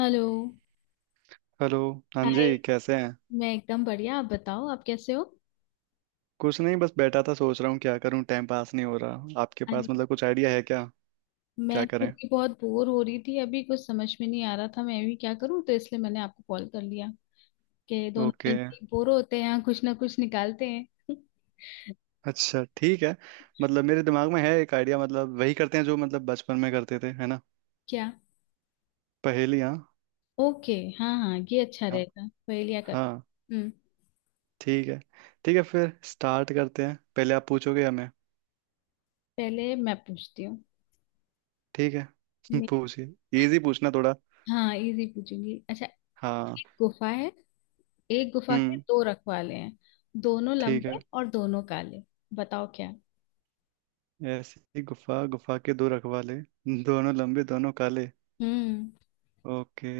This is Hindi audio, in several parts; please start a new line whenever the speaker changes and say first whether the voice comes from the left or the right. left: हेलो।
right: हेलो। हाँ
left: हाय।
right: जी, कैसे हैं?
left: मैं एकदम बढ़िया, आप बताओ आप कैसे हो।
right: कुछ नहीं, बस बैठा था, सोच रहा हूँ क्या करूँ, टाइम पास नहीं हो रहा। आपके
left: अरे,
right: पास मतलब कुछ आइडिया है क्या? क्या
left: मैं खुद
right: करें।
left: ही बहुत बोर हो रही थी, अभी कुछ समझ में नहीं आ रहा था मैं भी क्या करूं, तो इसलिए मैंने आपको कॉल कर लिया कि दोनों
right: ओके।
left: मिलके बोर होते हैं, कुछ ना कुछ निकालते हैं।
right: अच्छा ठीक है। मतलब मेरे दिमाग में है एक आइडिया, मतलब वही करते हैं जो मतलब बचपन में करते थे, है ना?
left: क्या।
right: पहेलियाँ।
left: ओके। हाँ हाँ, ये अच्छा
right: हाँ
left: रहेगा, पहेलियाँ कर।
right: हाँ।
left: हम्म।
right: ठीक है। ठीक है, फिर स्टार्ट करते हैं। पहले आप पूछोगे या मैं?
left: पहले मैं पूछती हूँ।
right: ठीक है।
left: मैं-
right: पूछिए। इजी पूछना थोड़ा।
left: हाँ, इजी पूछूंगी। अच्छा, एक
right: हाँ।
left: गुफा है। एक गुफा के
right: हम्म।
left: दो रखवाले हैं, दोनों
right: ठीक है।
left: लंबे और दोनों काले। बताओ क्या।
right: ऐसी गुफा, गुफा के दो रखवाले, दोनों लंबे दोनों काले।
left: हम्म।
right: ओके।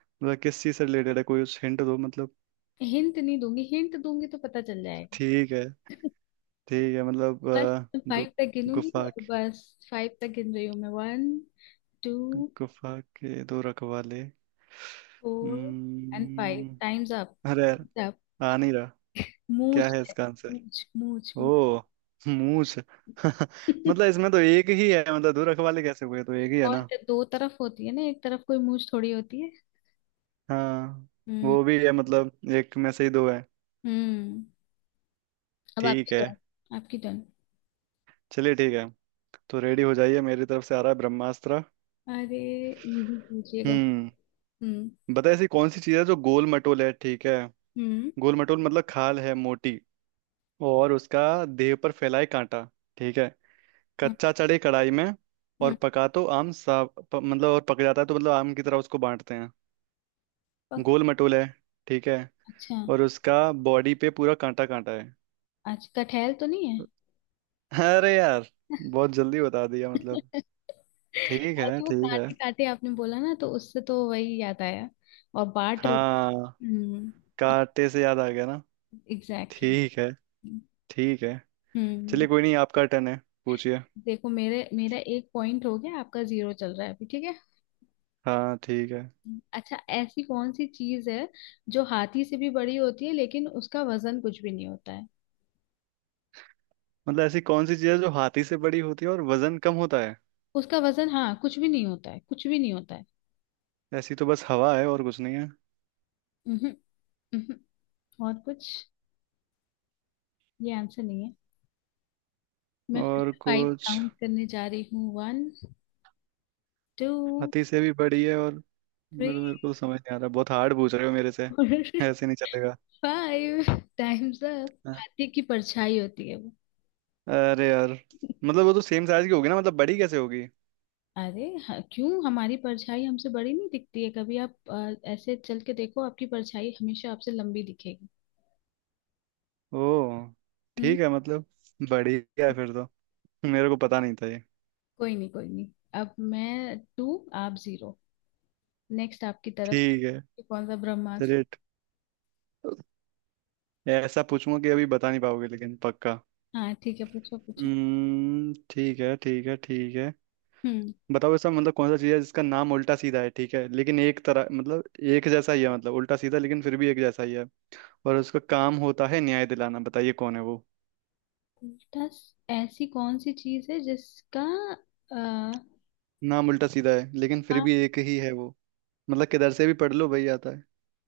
right: मतलब किस चीज से रिलेटेड है? कोई हिंट दो मतलब।
left: हिंट नहीं दूंगी, हिंट दूंगी तो पता चल जाएगा।
right: ठीक है। ठीक है मतलब
left: बस
right: दो।
left: फाइव तक गिनूंगी
right: गुफा
left: और
right: के-
left: बस। फाइव तक गिन रही हूँ मैं। वन। टू।
right: गुफा के दो रखवाले।
left: Four. And five,
right: hmm.
left: Times up.
right: अरे
left: टाइम्स अप।
right: आ नहीं रहा। क्या
left: मूंछ
right: है
left: है।
right: इसका आंसर?
left: मूंछ मूंछ मूंछ।
right: ओ, मूछ। मतलब इसमें तो एक ही है, मतलब दो रखवाले कैसे हुए? तो एक ही है
left: और
right: ना।
left: तो दो तरफ होती है ना, एक तरफ कोई मूंछ थोड़ी होती है।
right: हाँ।
left: हम्म।
right: वो भी है मतलब, एक में से ही दो है।
left: हम्म। अब आपकी
right: ठीक है।
left: टर्न आपकी टर्न।
right: चलिए ठीक है। तो रेडी हो जाइए, मेरी तरफ से आ रहा है ब्रह्मास्त्र।
left: अरे, मुझे पूछिएगा।
right: हम्म।
left: हम्म।
right: बता ऐसी कौन सी चीज है जो गोल मटोल है, ठीक है?
left: हम्म।
right: गोल मटोल, मतलब खाल है मोटी, और उसका देह पर फैलाए कांटा। ठीक है।
left: हम्म।
right: कच्चा चढ़े कढ़ाई में, और
left: हम्म।
right: पका तो आम सा मतलब और पक जाता है तो मतलब आम की तरह उसको बांटते हैं।
left: पक-
right: गोल मटोल है, ठीक है।
left: अच्छा।
right: और उसका बॉडी पे पूरा कांटा कांटा है।
left: अच्छा, कटहल तो नहीं है।
right: अरे यार, बहुत जल्दी बता दिया मतलब। ठीक
left: और
right: है,
left: जो
right: ठीक है।
left: कांटे कांटे आपने बोला ना, तो उससे तो वही याद आया। और बाट रही।
right: हाँ।
left: हम्म।
right: कांटे से याद आ गया ना।
left: एग्जैक्टली।
right: ठीक है, ठीक है।
left: हम्म।
right: चलिए, कोई नहीं, आपका टर्न है। पूछिए।
left: देखो, मेरे मेरा एक पॉइंट हो गया, आपका जीरो चल रहा है अभी, ठीक है।
right: हाँ, ठीक है।
left: अच्छा, ऐसी कौन सी चीज है जो हाथी से भी बड़ी होती है लेकिन उसका वजन कुछ भी नहीं होता है।
right: मतलब ऐसी कौन सी चीज़ है जो हाथी से बड़ी होती है और वजन कम होता है?
left: उसका वजन, हाँ, कुछ भी नहीं होता है, कुछ भी नहीं होता है।
right: ऐसी तो बस हवा है, और कुछ नहीं है।
left: हम्म। और कुछ? ये आंसर नहीं है। मैं फिर
right: और
left: फाइव
right: कुछ,
left: काउंट करने जा रही हूँ। वन। टू।
right: हाथी से भी बड़ी है, और
left: थ्री।
right: मेरे मेरे को समझ नहीं आ रहा। बहुत हार्ड पूछ रहे हो मेरे से,
left: और
right: ऐसे नहीं चलेगा।
left: Five, times up.
right: हाँ।
left: हाथी की परछाई होती है वो।
right: अरे यार, मतलब वो तो सेम साइज की होगी ना, मतलब बड़ी कैसे होगी?
left: अरे हाँ, क्यों हमारी परछाई हमसे बड़ी नहीं दिखती है कभी? आप ऐसे चल के देखो, आपकी परछाई हमेशा आपसे लंबी दिखेगी।
right: ओ,
left: हम्म।
right: ठीक है मतलब, बड़ी है फिर तो। मेरे को पता नहीं था ये।
left: कोई नहीं कोई नहीं। अब मैं टू, आप जीरो। नेक्स्ट आपकी तरफ
right: ठीक है।
left: से कौन सा ब्रह्मास्त्र?
right: चलिए ऐसा पूछूंगा कि अभी बता नहीं पाओगे, लेकिन पक्का।
left: हाँ ठीक है, पूछो पूछो।
right: हम्म, ठीक है ठीक है ठीक है।
left: हम्म।
right: बताओ, ऐसा मतलब कौन सा चीज़ है जिसका नाम उल्टा सीधा है, ठीक है, लेकिन एक तरह मतलब एक जैसा ही है, मतलब उल्टा सीधा लेकिन फिर भी एक जैसा ही है। और उसका काम होता है न्याय दिलाना। बताइए, कौन है वो?
left: ऐसी कौन सी चीज है जिसका आ,
right: नाम उल्टा सीधा है, लेकिन फिर भी एक ही है वो, मतलब किधर से भी पढ़ लो वही आता है।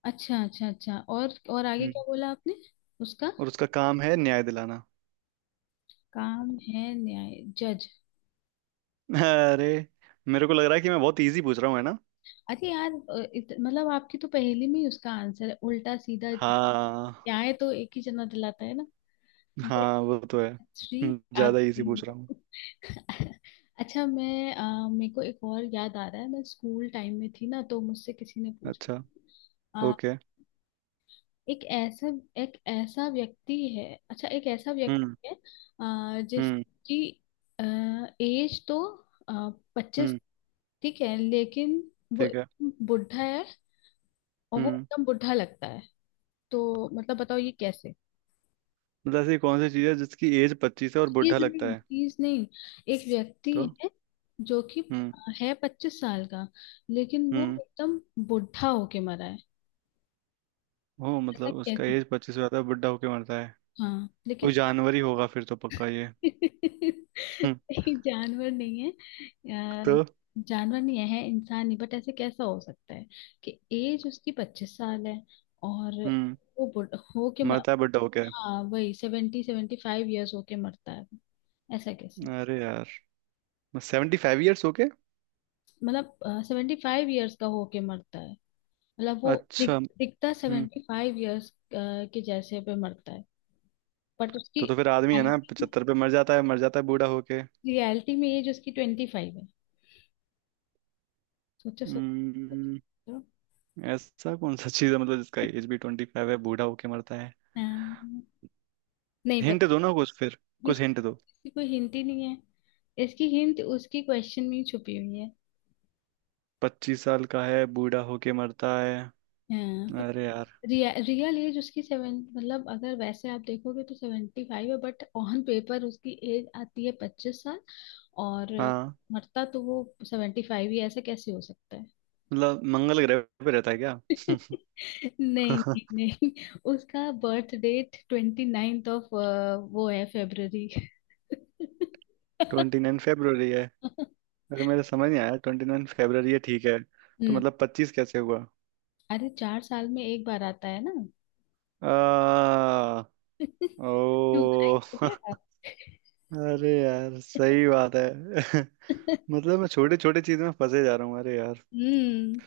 left: अच्छा अच्छा अच्छा, और आगे
right: हम्म।
left: क्या बोला आपने? उसका
right: और उसका काम है न्याय दिलाना।
left: काम है न्याय। जज।
right: अरे, मेरे को लग रहा है कि मैं बहुत इजी पूछ रहा हूँ, है ना?
left: अरे यार, मतलब आपकी तो पहेली में ही उसका आंसर है, उल्टा सीधा।
right: हाँ।
left: न्याय तो एक ही जना दिलाता है ना। ये
right: हाँ वो तो है।
left: श्री आप।
right: ज्यादा इजी पूछ रहा हूँ।
left: अच्छा, मैं मेरे को एक और याद आ रहा है। मैं स्कूल टाइम में थी ना, तो मुझसे किसी ने
right: अच्छा।
left: पूछा
right: ओके।
left: एक ऐसा एक ऐसा व्यक्ति है। अच्छा, एक ऐसा
right: हम्म।
left: व्यक्ति है
right: हम्म।
left: जिसकी एज तो 25,
right: हम्म।
left: ठीक है, लेकिन वो
right: ठीक है।
left: एकदम बुढ़ा है और वो
right: हम्म।
left: एकदम बुढ़ा लगता है। तो मतलब बताओ ये कैसे।
right: मतलब ऐसी कौन सी चीज है जिसकी एज 25 है और
left: चीज
right: बुढ़ा लगता
left: नहीं
right: है?
left: चीज नहीं। एक व्यक्ति
right: तो
left: है जो कि
right: हम्म।
left: है 25 साल का, लेकिन वो
right: हम्म।
left: एकदम बुढ़ा होके मरा है।
right: हो,
left: ऐसा
right: मतलब उसका
left: कैसे?
right: एज 25 हो जाता है बुढ़ा होके मरता है?
left: हाँ
right: कोई
left: लेकिन
right: जानवर ही होगा फिर तो पक्का ये। हम्म।
left: नहीं, जानवर नहीं है। अ,
right: तो
left: जानवर नहीं है, इंसान नहीं, बट ऐसे कैसा हो सकता है कि एज उसकी 25 साल है और
right: हम्म।
left: वो बुढ़ हो के,
right: मरता है बुढ़ा होके।
left: हाँ, वही सेवेंटी सेवेंटी फाइव ईयर्स होके मरता है। ऐसा कैसे?
right: अरे यार, 75 ईयर्स होके।
left: मतलब 75 ईयर्स का होके मरता है। मतलब वो
right: अच्छा।
left: दिखता
right: हम्म।
left: 75 ईयर्स के जैसे पे मरता है। बट उसकी
right: तो फिर आदमी है ना, 75 पे मर जाता है, मर जाता है बूढ़ा होके?
left: रियलिटी में एज उसकी 25 है। सोचो
right: हम्म।
left: सोचो।
right: ऐसा कौन सा चीज है मतलब जिसका एज भी 25 है बूढ़ा होके मरता है?
left: हाँ, नहीं पता।
right: हिंट दो ना कुछ फिर, कुछ हिंट दो।
left: इसकी कोई हिंट ही नहीं है, इसकी हिंट उसकी क्वेश्चन में ही छुपी हुई है।
right: 25 साल का है बूढ़ा होके मरता है?
left: हाँ पर
right: अरे यार।
left: रियल एज उसकी सेवन मतलब, अगर वैसे आप देखोगे तो 75 है, बट ऑन पेपर उसकी एज आती है 25 साल और
right: हाँ।
left: मरता तो वो 75 ही है। ऐसा कैसे हो सकता है?
right: मतलब मंगल ग्रह पे रहता है क्या?
left: नहीं नहीं नहीं। उसका बर्थ डेट 29 ऑफ, वो है, फेब्रवरी।
right: 29 फेब्रुवरी है? अरे, मेरे समझ नहीं आया। 29 फेब्रुवरी है, ठीक है, तो
left: हम्म।
right: मतलब 25 कैसे हुआ?
left: अरे, 4 साल में एक बार आता है ना।
right: आ,
left: क्यों बनाई
right: ओ।
left: हो क्या आप?
right: अरे यार, सही बात है। मतलब मैं छोटे छोटे चीज में फंसे जा रहा हूँ, अरे यार।
left: हम्म।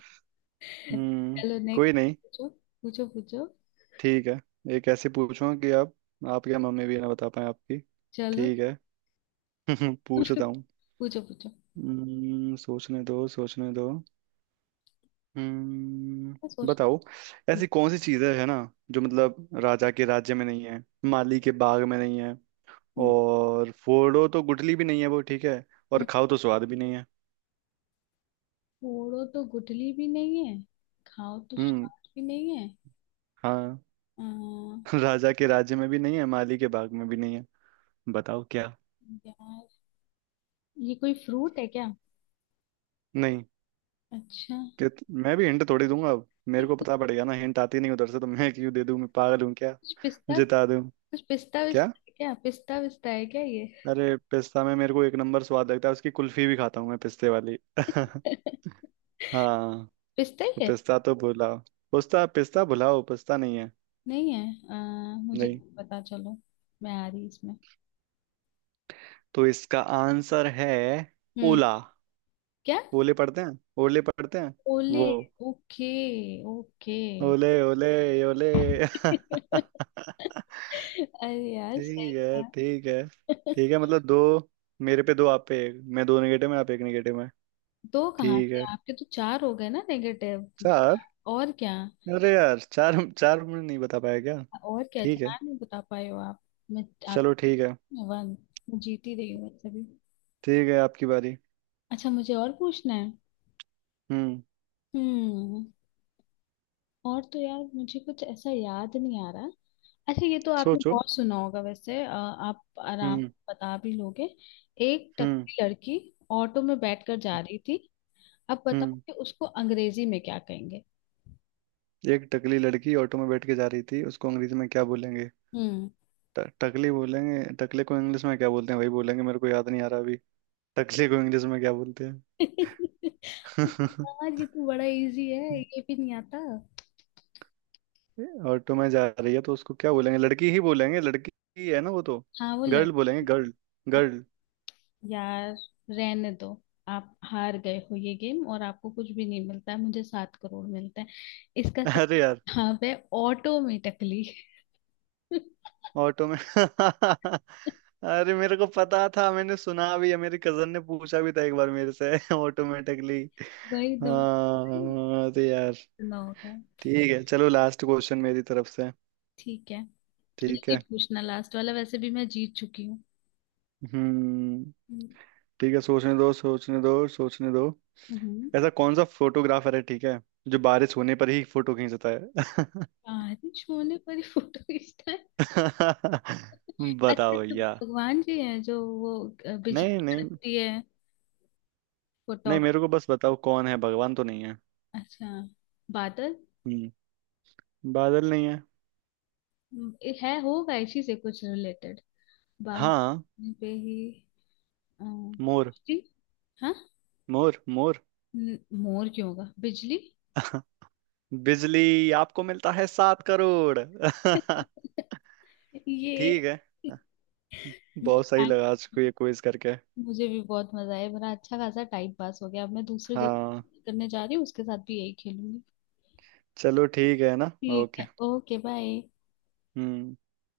right: हम्म।
left: चलो नेक्स्ट,
right: कोई नहीं।
left: पूछो पूछो पूछो।
right: ठीक है। एक ऐसे पूछो कि आप या मम्मी भी ना बता पाए आपकी।
left: चलो।
right: ठीक है। पूछता हूँ।
left: पूछो पूछो।
right: सोचने दो सोचने दो।
left: मैं
right: हम्म,
left: सोच।
right: बताओ। ऐसी कौन सी चीजें है ना जो मतलब राजा के राज्य में नहीं है, माली के बाग में नहीं है,
left: हम्म,
right: और फोड़ो तो गुठली भी नहीं है वो, ठीक है, और खाओ तो स्वाद भी नहीं है।
left: फोड़ो तो गुठली भी नहीं है, खाओ तो
right: हम्म।
left: स्वाद भी नहीं है।
right: हाँ।
left: अम,
right: राजा के राज्य में भी नहीं है, माली के बाग में भी नहीं है। बताओ क्या।
left: यार, ये कोई फ्रूट है क्या?
right: नहीं।
left: अच्छा।
right: मैं भी हिंट थोड़ी दूंगा, अब मेरे को
left: कुछ
right: पता पड़ेगा ना, हिंट आती नहीं उधर से तो मैं क्यों दे दूं? मैं पागल हूँ क्या,
left: पिस्ता
right: जिता दूं?
left: कुछ पिस्ता
right: क्या?
left: विस्ता है क्या, पिस्ता विस्ता है क्या ये?
right: अरे, पिस्ता में मेरे को एक नंबर स्वाद लगता है, उसकी कुल्फी भी खाता हूँ मैं, पिस्ते वाली। हाँ।
left: पिस्ता ही है।
right: पिस्ता तो भुलाओ, पिस्ता पिस्ता भुलाओ, पिस्ता नहीं है।
left: नहीं है अ, मुझे
right: नहीं।
left: नहीं पता। चलो, मैं आ रही इसमें।
right: तो इसका आंसर है
left: हम्म।
right: ओला।
left: क्या।
right: ओले पढ़ते हैं, ओले पढ़ते हैं
left: ओले।
right: वो।
left: Okay okay.
right: ओले, ओले ओले।
left: अरे यार
right: ठीक
left: सही
right: है
left: है।
right: ठीक है। ठीक है मतलब दो, मेरे पे दो आप पे एक, मैं दो निगेटिव में आप एक निगेटिव में।
left: दो कहाँ
right: ठीक
left: से?
right: है।
left: आपके तो चार हो गए ना नेगेटिव।
right: चार।
left: और क्या?
right: अरे यार, चार, चार में नहीं बता पाया क्या?
left: और क्या,
right: ठीक है।
left: चार नहीं बता पाए हो आप? मैं, आप,
right: चलो ठीक है।
left: मैं वन। मैं जीत ही रही हूँ वैसे भी।
right: ठीक है, आपकी बारी।
left: अच्छा, मुझे और पूछना है।
right: हम्म।
left: हम्म। और तो यार, मुझे कुछ ऐसा याद नहीं आ रहा। अच्छा, ये तो आपने
right: सोचो।
left: बहुत सुना होगा वैसे, आप आराम
right: हम्म।
left: से बता भी लोगे। एक
right: हम्म।
left: टकली लड़की ऑटो में बैठकर जा रही थी, अब बताओ
right: हम्म।
left: कि उसको अंग्रेजी में क्या कहेंगे।
right: एक टकली लड़की ऑटो में बैठ के जा रही थी, उसको अंग्रेजी में क्या बोलेंगे?
left: हम्म।
right: टकली बोलेंगे, टकले को इंग्लिश में क्या बोलते हैं वही बोलेंगे, मेरे को याद नहीं आ रहा अभी। टकले को इंग्लिश में क्या बोलते हैं?
left: यार, ये तो बड़ा इजी है, ये भी नहीं आता।
right: ऑटो में जा रही है तो उसको क्या बोलेंगे? लड़की ही बोलेंगे, लड़की ही है ना वो तो।
left: हाँ, वो लड़
right: गर्ल बोलेंगे, गर्ल, गर्ल।
left: यार रहने दो। आप हार गए हो ये गेम, और आपको कुछ भी नहीं मिलता है, मुझे 7 करोड़ मिलता है इसका।
right: अरे
left: सही।
right: यार।
left: हाँ, है ऑटोमेटिकली।
right: ऑटो में। अरे, मेरे को पता था, मैंने सुना भी है, मेरी कजन ने पूछा भी था एक बार मेरे से। ऑटोमेटिकली।
left: वही तो।
right: हाँ, अरे यार।
left: ना होगा।
right: ठीक है, चलो लास्ट क्वेश्चन मेरी तरफ से।
left: ठीक है, एक
right: ठीक
left: ही
right: है।
left: पूछना लास्ट वाला, वैसे भी मैं जीत चुकी हूँ।
right: हम्म।
left: हम्म।
right: ठीक है, सोचने दो सोचने दो सोचने दो।
left: हम्म।
right: ऐसा कौन सा फोटोग्राफर है, ठीक है, जो बारिश होने पर ही फोटो खींचता है?
left: बारिश होने पर ही फोटो खींचता है? अच्छा
right: बताओ
left: तो
right: भैया।
left: भगवान जी हैं जो वो, बिजली
right: नहीं नहीं
left: कड़कती है वो,
right: नहीं,
left: टॉप।
right: मेरे को बस बताओ कौन है, भगवान तो नहीं है।
left: अच्छा, बादल।
right: हम्म। बादल नहीं है।
left: है होगा इसी से कुछ रिलेटेड,
right: हाँ।
left: बादल पे ही
right: मोर।
left: बिजली। हाँ।
right: मोर मोर।
left: न- मोर क्यों होगा, बिजली।
right: बिजली? आपको मिलता है 7 करोड़। ठीक
left: ये।
right: है।
left: मेरा
right: बहुत सही
left: thank-
right: लगा आज को ये क्विज करके।
left: मुझे भी बहुत मजा आया, मेरा अच्छा खासा टाइम पास हो गया। अब मैं दूसरे दो
right: हाँ।
left: करने जा रही हूँ, उसके साथ भी यही खेलूंगी।
right: चलो ठीक है ना,
left: ठीक
right: ओके।
left: है, ओके बाय।
right: हम्म।